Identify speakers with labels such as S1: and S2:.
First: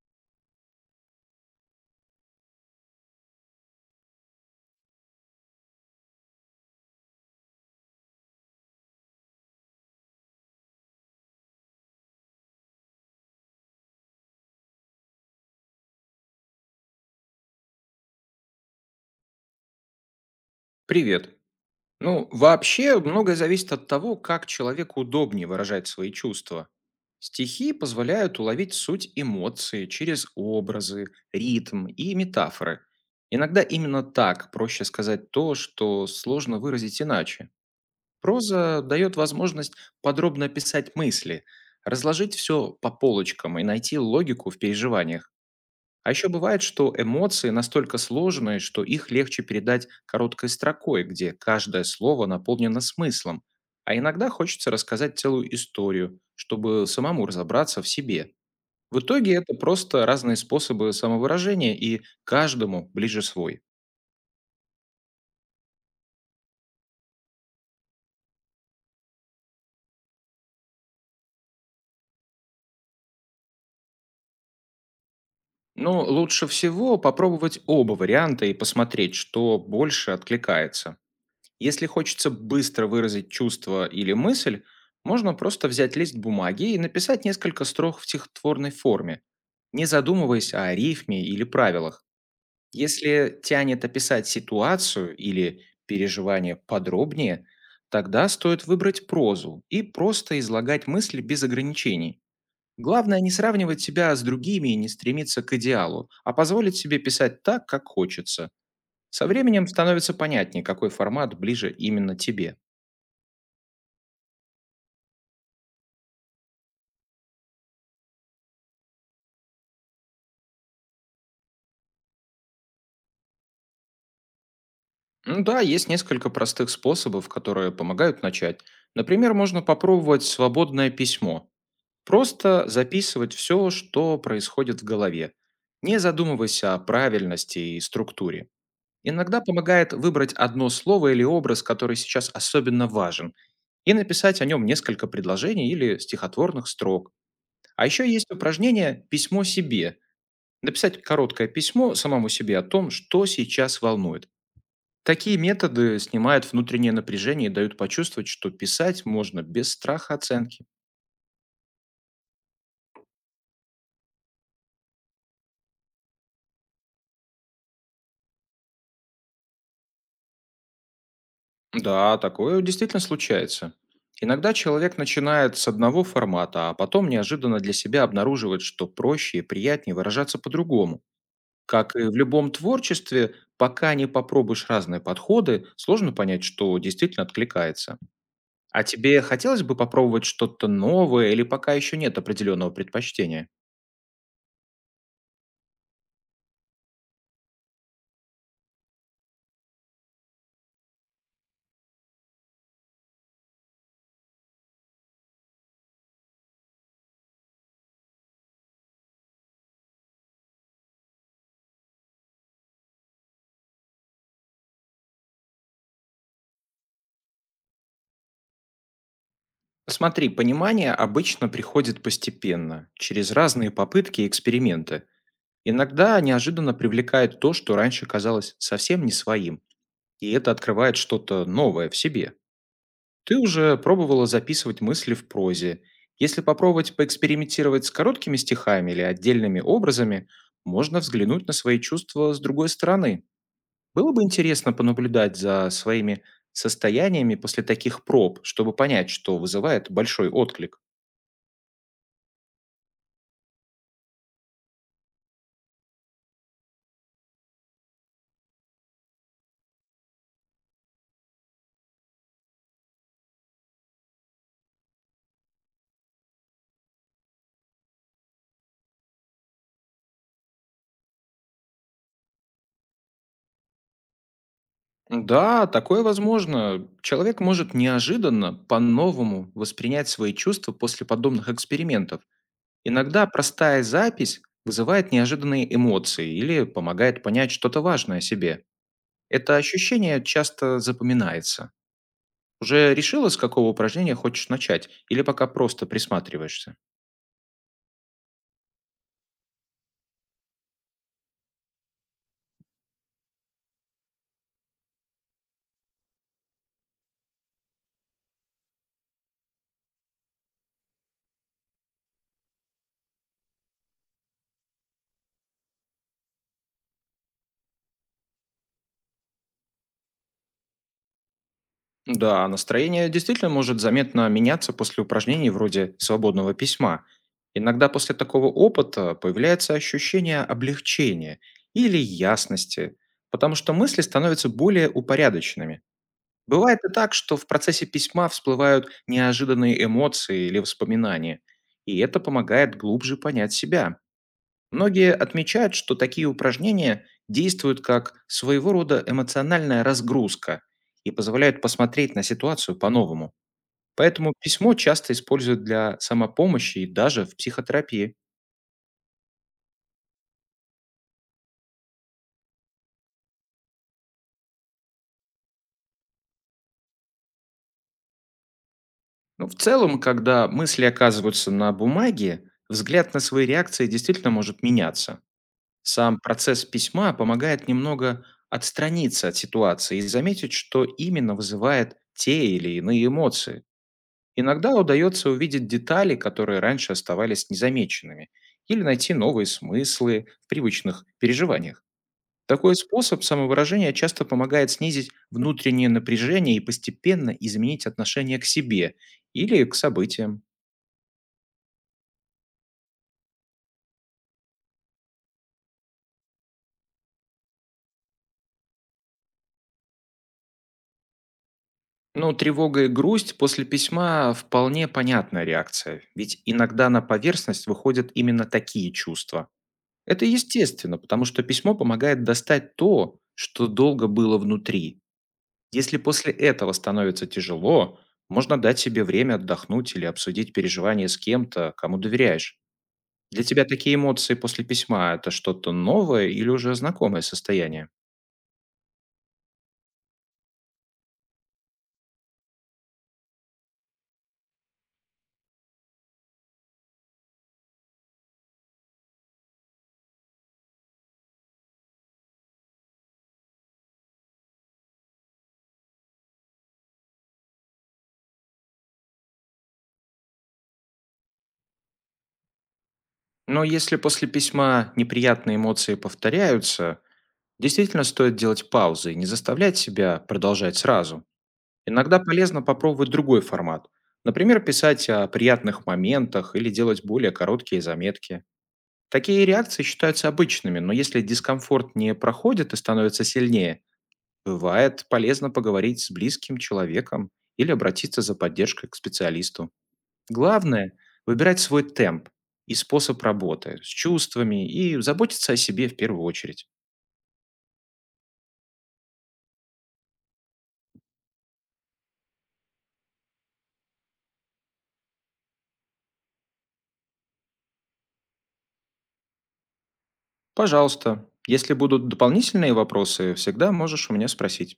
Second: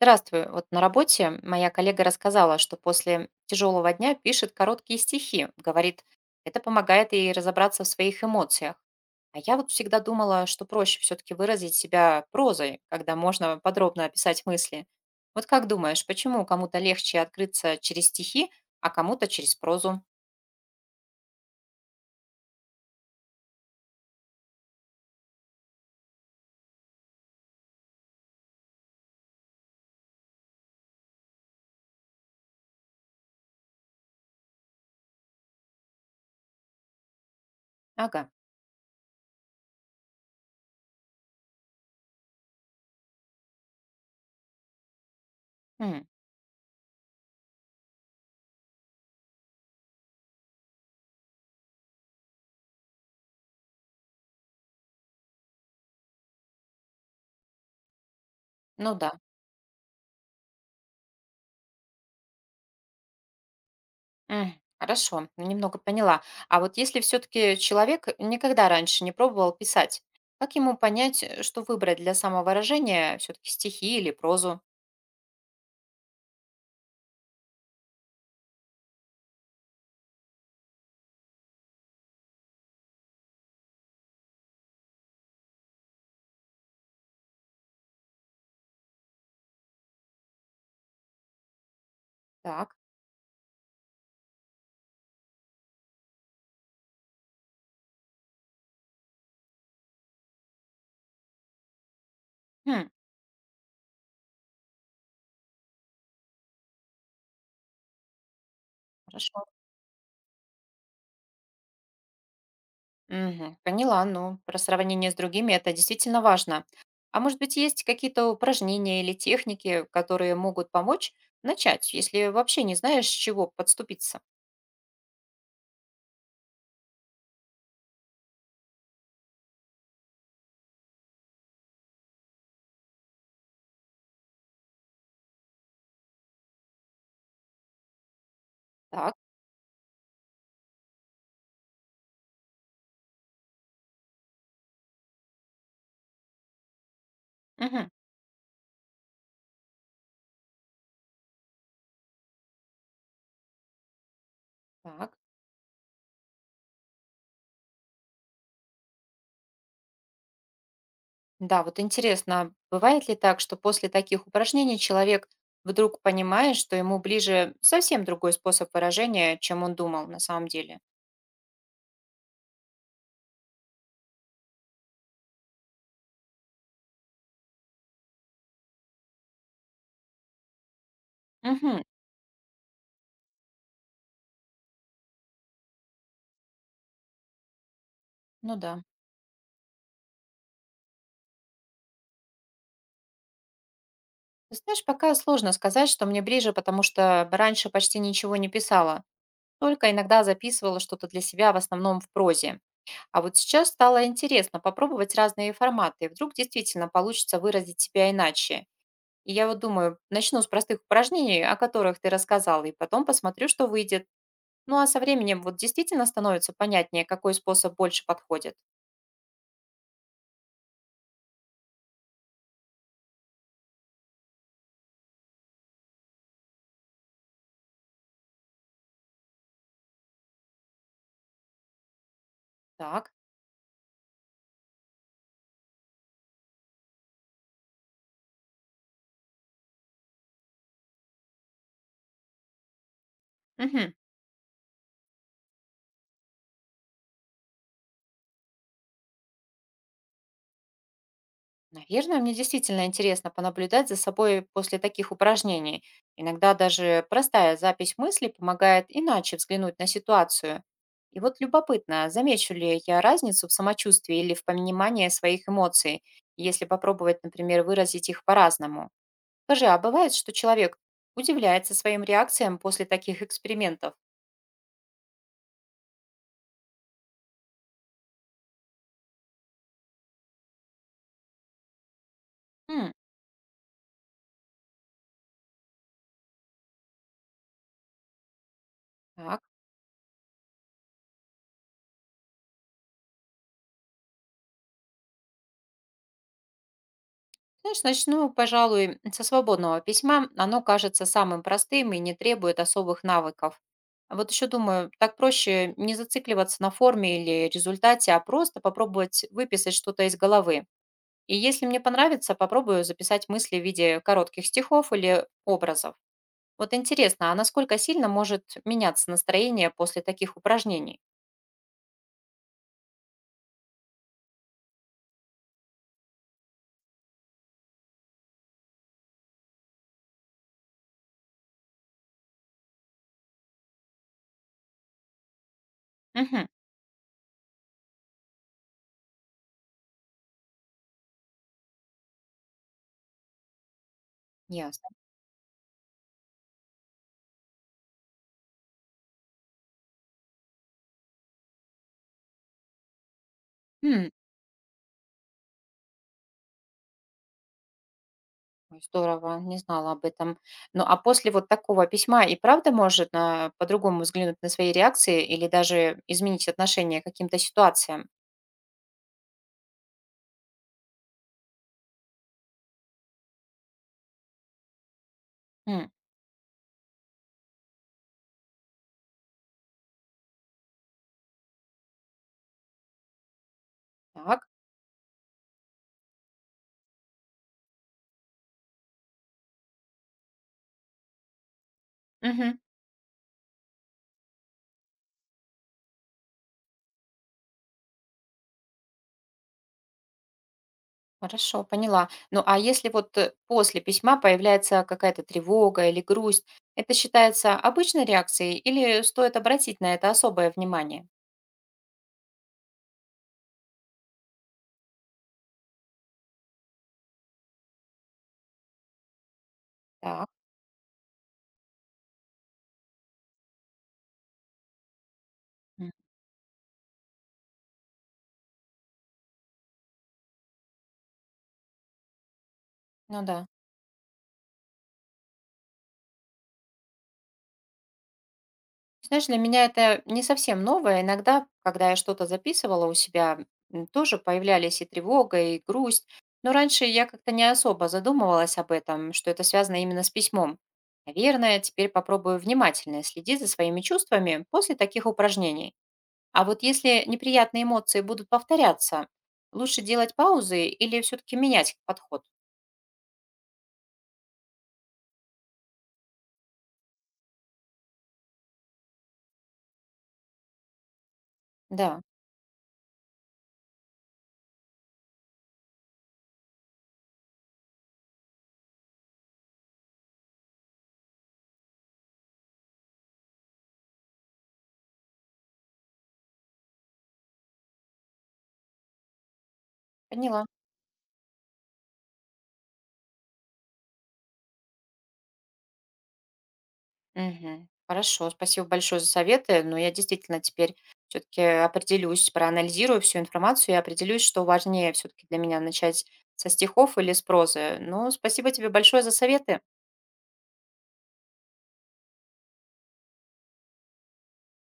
S1: Здравствуй. Вот на работе моя коллега рассказала, что после тяжелого дня пишет короткие стихи. Говорит, это помогает ей разобраться в своих эмоциях. А я вот всегда думала, что проще все-таки выразить себя прозой, когда можно подробно описать мысли. Вот как думаешь, почему кому-то легче открыться через стихи, а кому-то через прозу?
S2: Привет. Ну, вообще, многое зависит от того, как человеку удобнее выражать свои чувства. Стихи позволяют уловить суть эмоций через образы, ритм и метафоры. Иногда именно так проще сказать то, что сложно выразить иначе.
S1: Ага.
S2: Проза дает возможность подробно описать мысли, разложить все по полочкам и найти логику в переживаниях.
S1: М.
S2: А еще бывает, что эмоции настолько сложные, что их легче передать короткой строкой, где каждое слово наполнено смыслом. А иногда хочется рассказать целую историю, чтобы самому разобраться в себе.
S1: Ну
S2: В
S1: да.
S2: итоге это просто разные способы самовыражения, и каждому ближе свой.
S1: М. Хорошо, ну, немного поняла. А вот если все-таки человек никогда раньше не пробовал писать, как ему понять, что выбрать для самовыражения, все-таки стихи или прозу?
S2: Но лучше всего попробовать оба варианта и посмотреть, что больше откликается. Если хочется быстро выразить чувство или мысль, можно просто взять лист бумаги и написать несколько строк в стихотворной форме, не задумываясь о рифме или правилах.
S1: Так.
S2: Если тянет описать ситуацию или переживание подробнее, тогда стоит выбрать прозу и просто излагать мысли без ограничений.
S1: Хм.
S2: Главное не сравнивать себя с другими и не стремиться к идеалу, а позволить себе писать так, как хочется. Со
S1: Хорошо.
S2: временем становится понятнее, какой формат ближе именно тебе.
S1: Мгм, поняла, ну, про сравнение с другими это действительно важно. А может быть, есть какие-то упражнения или техники, которые могут помочь начать, если вообще не знаешь, с чего подступиться?
S2: Ну да, есть несколько простых способов, которые помогают начать. Например, можно попробовать свободное письмо. Просто записывать все, что происходит в голове. Не задумываясь о правильности и структуре.
S1: Так.
S2: Иногда помогает выбрать одно слово или образ, который сейчас особенно важен, и написать о нем несколько предложений или стихотворных строк. А
S1: Мгм.
S2: еще есть упражнение «Письмо себе». Написать короткое письмо самому себе о том, что сейчас волнует.
S1: Так.
S2: Такие методы снимают внутреннее напряжение и дают почувствовать, что писать можно без страха оценки.
S1: Да, вот интересно, бывает ли так, что после таких упражнений человек вдруг понимает, что ему ближе совсем другой способ выражения, чем он думал на самом деле?
S2: Да, такое действительно случается. Иногда человек начинает с одного формата, а потом неожиданно для себя обнаруживает, что проще и приятнее выражаться по-другому.
S1: Угу.
S2: Как и в любом творчестве, пока не попробуешь разные подходы, сложно понять, что действительно откликается.
S1: Ну да.
S2: А тебе хотелось бы попробовать что-то новое или пока еще нет определенного предпочтения?
S1: Ты знаешь, пока сложно сказать, что мне ближе, потому что раньше почти ничего не писала, только иногда записывала что-то для себя, в основном в прозе. А вот сейчас стало интересно попробовать разные форматы, вдруг действительно получится выразить себя иначе. И я вот думаю, начну с простых упражнений, о которых ты рассказала, и потом посмотрю, что выйдет. Ну, а со временем вот действительно становится понятнее, какой способ больше подходит.
S2: Смотри, понимание обычно приходит постепенно, через разные попытки и эксперименты. Иногда неожиданно привлекает то, что раньше казалось совсем не своим, и это открывает что-то новое в себе.
S1: Так.
S2: Ты уже пробовала записывать мысли в прозе. Если попробовать поэкспериментировать с короткими стихами или отдельными образами, можно взглянуть на свои чувства с другой стороны.
S1: Мгм.
S2: Было бы интересно понаблюдать за своими состояниями после таких проб, чтобы понять, что вызывает большой отклик.
S1: Наверное, мне действительно интересно понаблюдать за собой после таких упражнений. Иногда даже простая запись мыслей помогает иначе взглянуть на ситуацию. И вот любопытно, замечу ли я разницу в самочувствии или в понимании своих эмоций, если попробовать, например, выразить их по-разному. Скажи, а бывает, что человек удивляется своим реакциям после таких экспериментов?
S2: Да, такое возможно. Человек может неожиданно по-новому воспринять свои чувства после подобных экспериментов.
S1: М.
S2: Иногда простая запись вызывает неожиданные эмоции или помогает понять что-то важное о себе.
S1: Так.
S2: Это ощущение часто запоминается. Уже решила, с какого упражнения хочешь начать, или пока просто присматриваешься?
S1: Знаешь, начну, пожалуй, со свободного письма. Оно кажется самым простым и не требует особых навыков. А вот еще думаю, так проще не зацикливаться на форме или результате, а просто попробовать выписать что-то из головы. И если мне понравится, попробую записать мысли в виде коротких стихов или образов. Вот интересно, а насколько сильно может меняться настроение после таких упражнений?
S2: Да, настроение действительно может заметно меняться после упражнений вроде свободного письма. Иногда после такого опыта появляется ощущение облегчения или ясности, потому что мысли становятся более упорядоченными.
S1: Угу.
S2: Бывает и так, что в процессе письма всплывают неожиданные эмоции или воспоминания, и это помогает глубже понять себя.
S1: Ясно.
S2: Многие отмечают, что такие упражнения действуют как своего рода эмоциональная разгрузка и позволяют посмотреть на ситуацию по-новому. Поэтому письмо часто используют для самопомощи и даже в психотерапии.
S1: Ой, здорово, не знала об этом. Ну, а после вот такого письма и правда может на по-другому взглянуть на свои реакции или даже изменить отношение к каким-то ситуациям?
S2: Но в целом, когда мысли оказываются на бумаге, взгляд на свои реакции действительно может меняться.
S1: М.
S2: Сам процесс письма помогает немного отстраниться от ситуации и заметить, что именно вызывает те или иные эмоции.
S1: Так.
S2: Иногда удается увидеть детали, которые раньше оставались незамеченными, или найти новые смыслы в привычных переживаниях.
S1: Мгм.
S2: Такой способ самовыражения часто помогает снизить внутреннее напряжение и постепенно изменить отношение к себе или к событиям.
S1: Хорошо, поняла. Ну, а если после письма появляется какая-то тревога или грусть, это считается обычной реакцией или стоит обратить на это особое внимание?
S2: Но тревога и грусть после письма вполне понятная реакция, ведь иногда на поверхность выходят именно такие чувства. Это
S1: Так.
S2: естественно, потому что письмо помогает достать то, что долго было внутри.
S1: М.
S2: Если после этого становится тяжело, можно дать себе время отдохнуть или обсудить переживания с кем-то, кому доверяешь.
S1: Ну
S2: Для
S1: да.
S2: тебя такие эмоции после письма – это что-то новое или уже знакомое состояние?
S1: Знаешь, для меня это не совсем новое. Иногда, когда я что-то записывала у себя, м, тоже появлялись и тревога, и грусть. Но раньше я как-то не особо задумывалась об этом, что это связано именно с письмом. Наверное, теперь попробую внимательно следить за своими чувствами после таких упражнений. А вот если неприятные эмоции будут повторяться, лучше делать паузы или все-таки менять подход?
S2: Но если после письма неприятные эмоции повторяются, действительно стоит делать паузы и не заставлять себя продолжать сразу.
S1: Да,
S2: Иногда полезно попробовать другой формат. Например, писать о приятных моментах или делать более короткие заметки. Такие реакции считаются обычными, но если дискомфорт не проходит и становится сильнее, бывает полезно поговорить с близким человеком или обратиться за поддержкой к специалисту.
S1: поняла.
S2: Главное – выбирать свой темп и способ работы с чувствами и заботиться о себе в первую очередь.
S1: Мгм. Хорошо, спасибо большое за советы. Но я действительно теперь все-таки определюсь, проанализирую всю информацию и определюсь, что важнее все-таки для меня начать со стихов или с прозы. Но спасибо тебе большое за советы.
S2: Пожалуйста, если будут дополнительные вопросы, всегда можешь у меня спросить.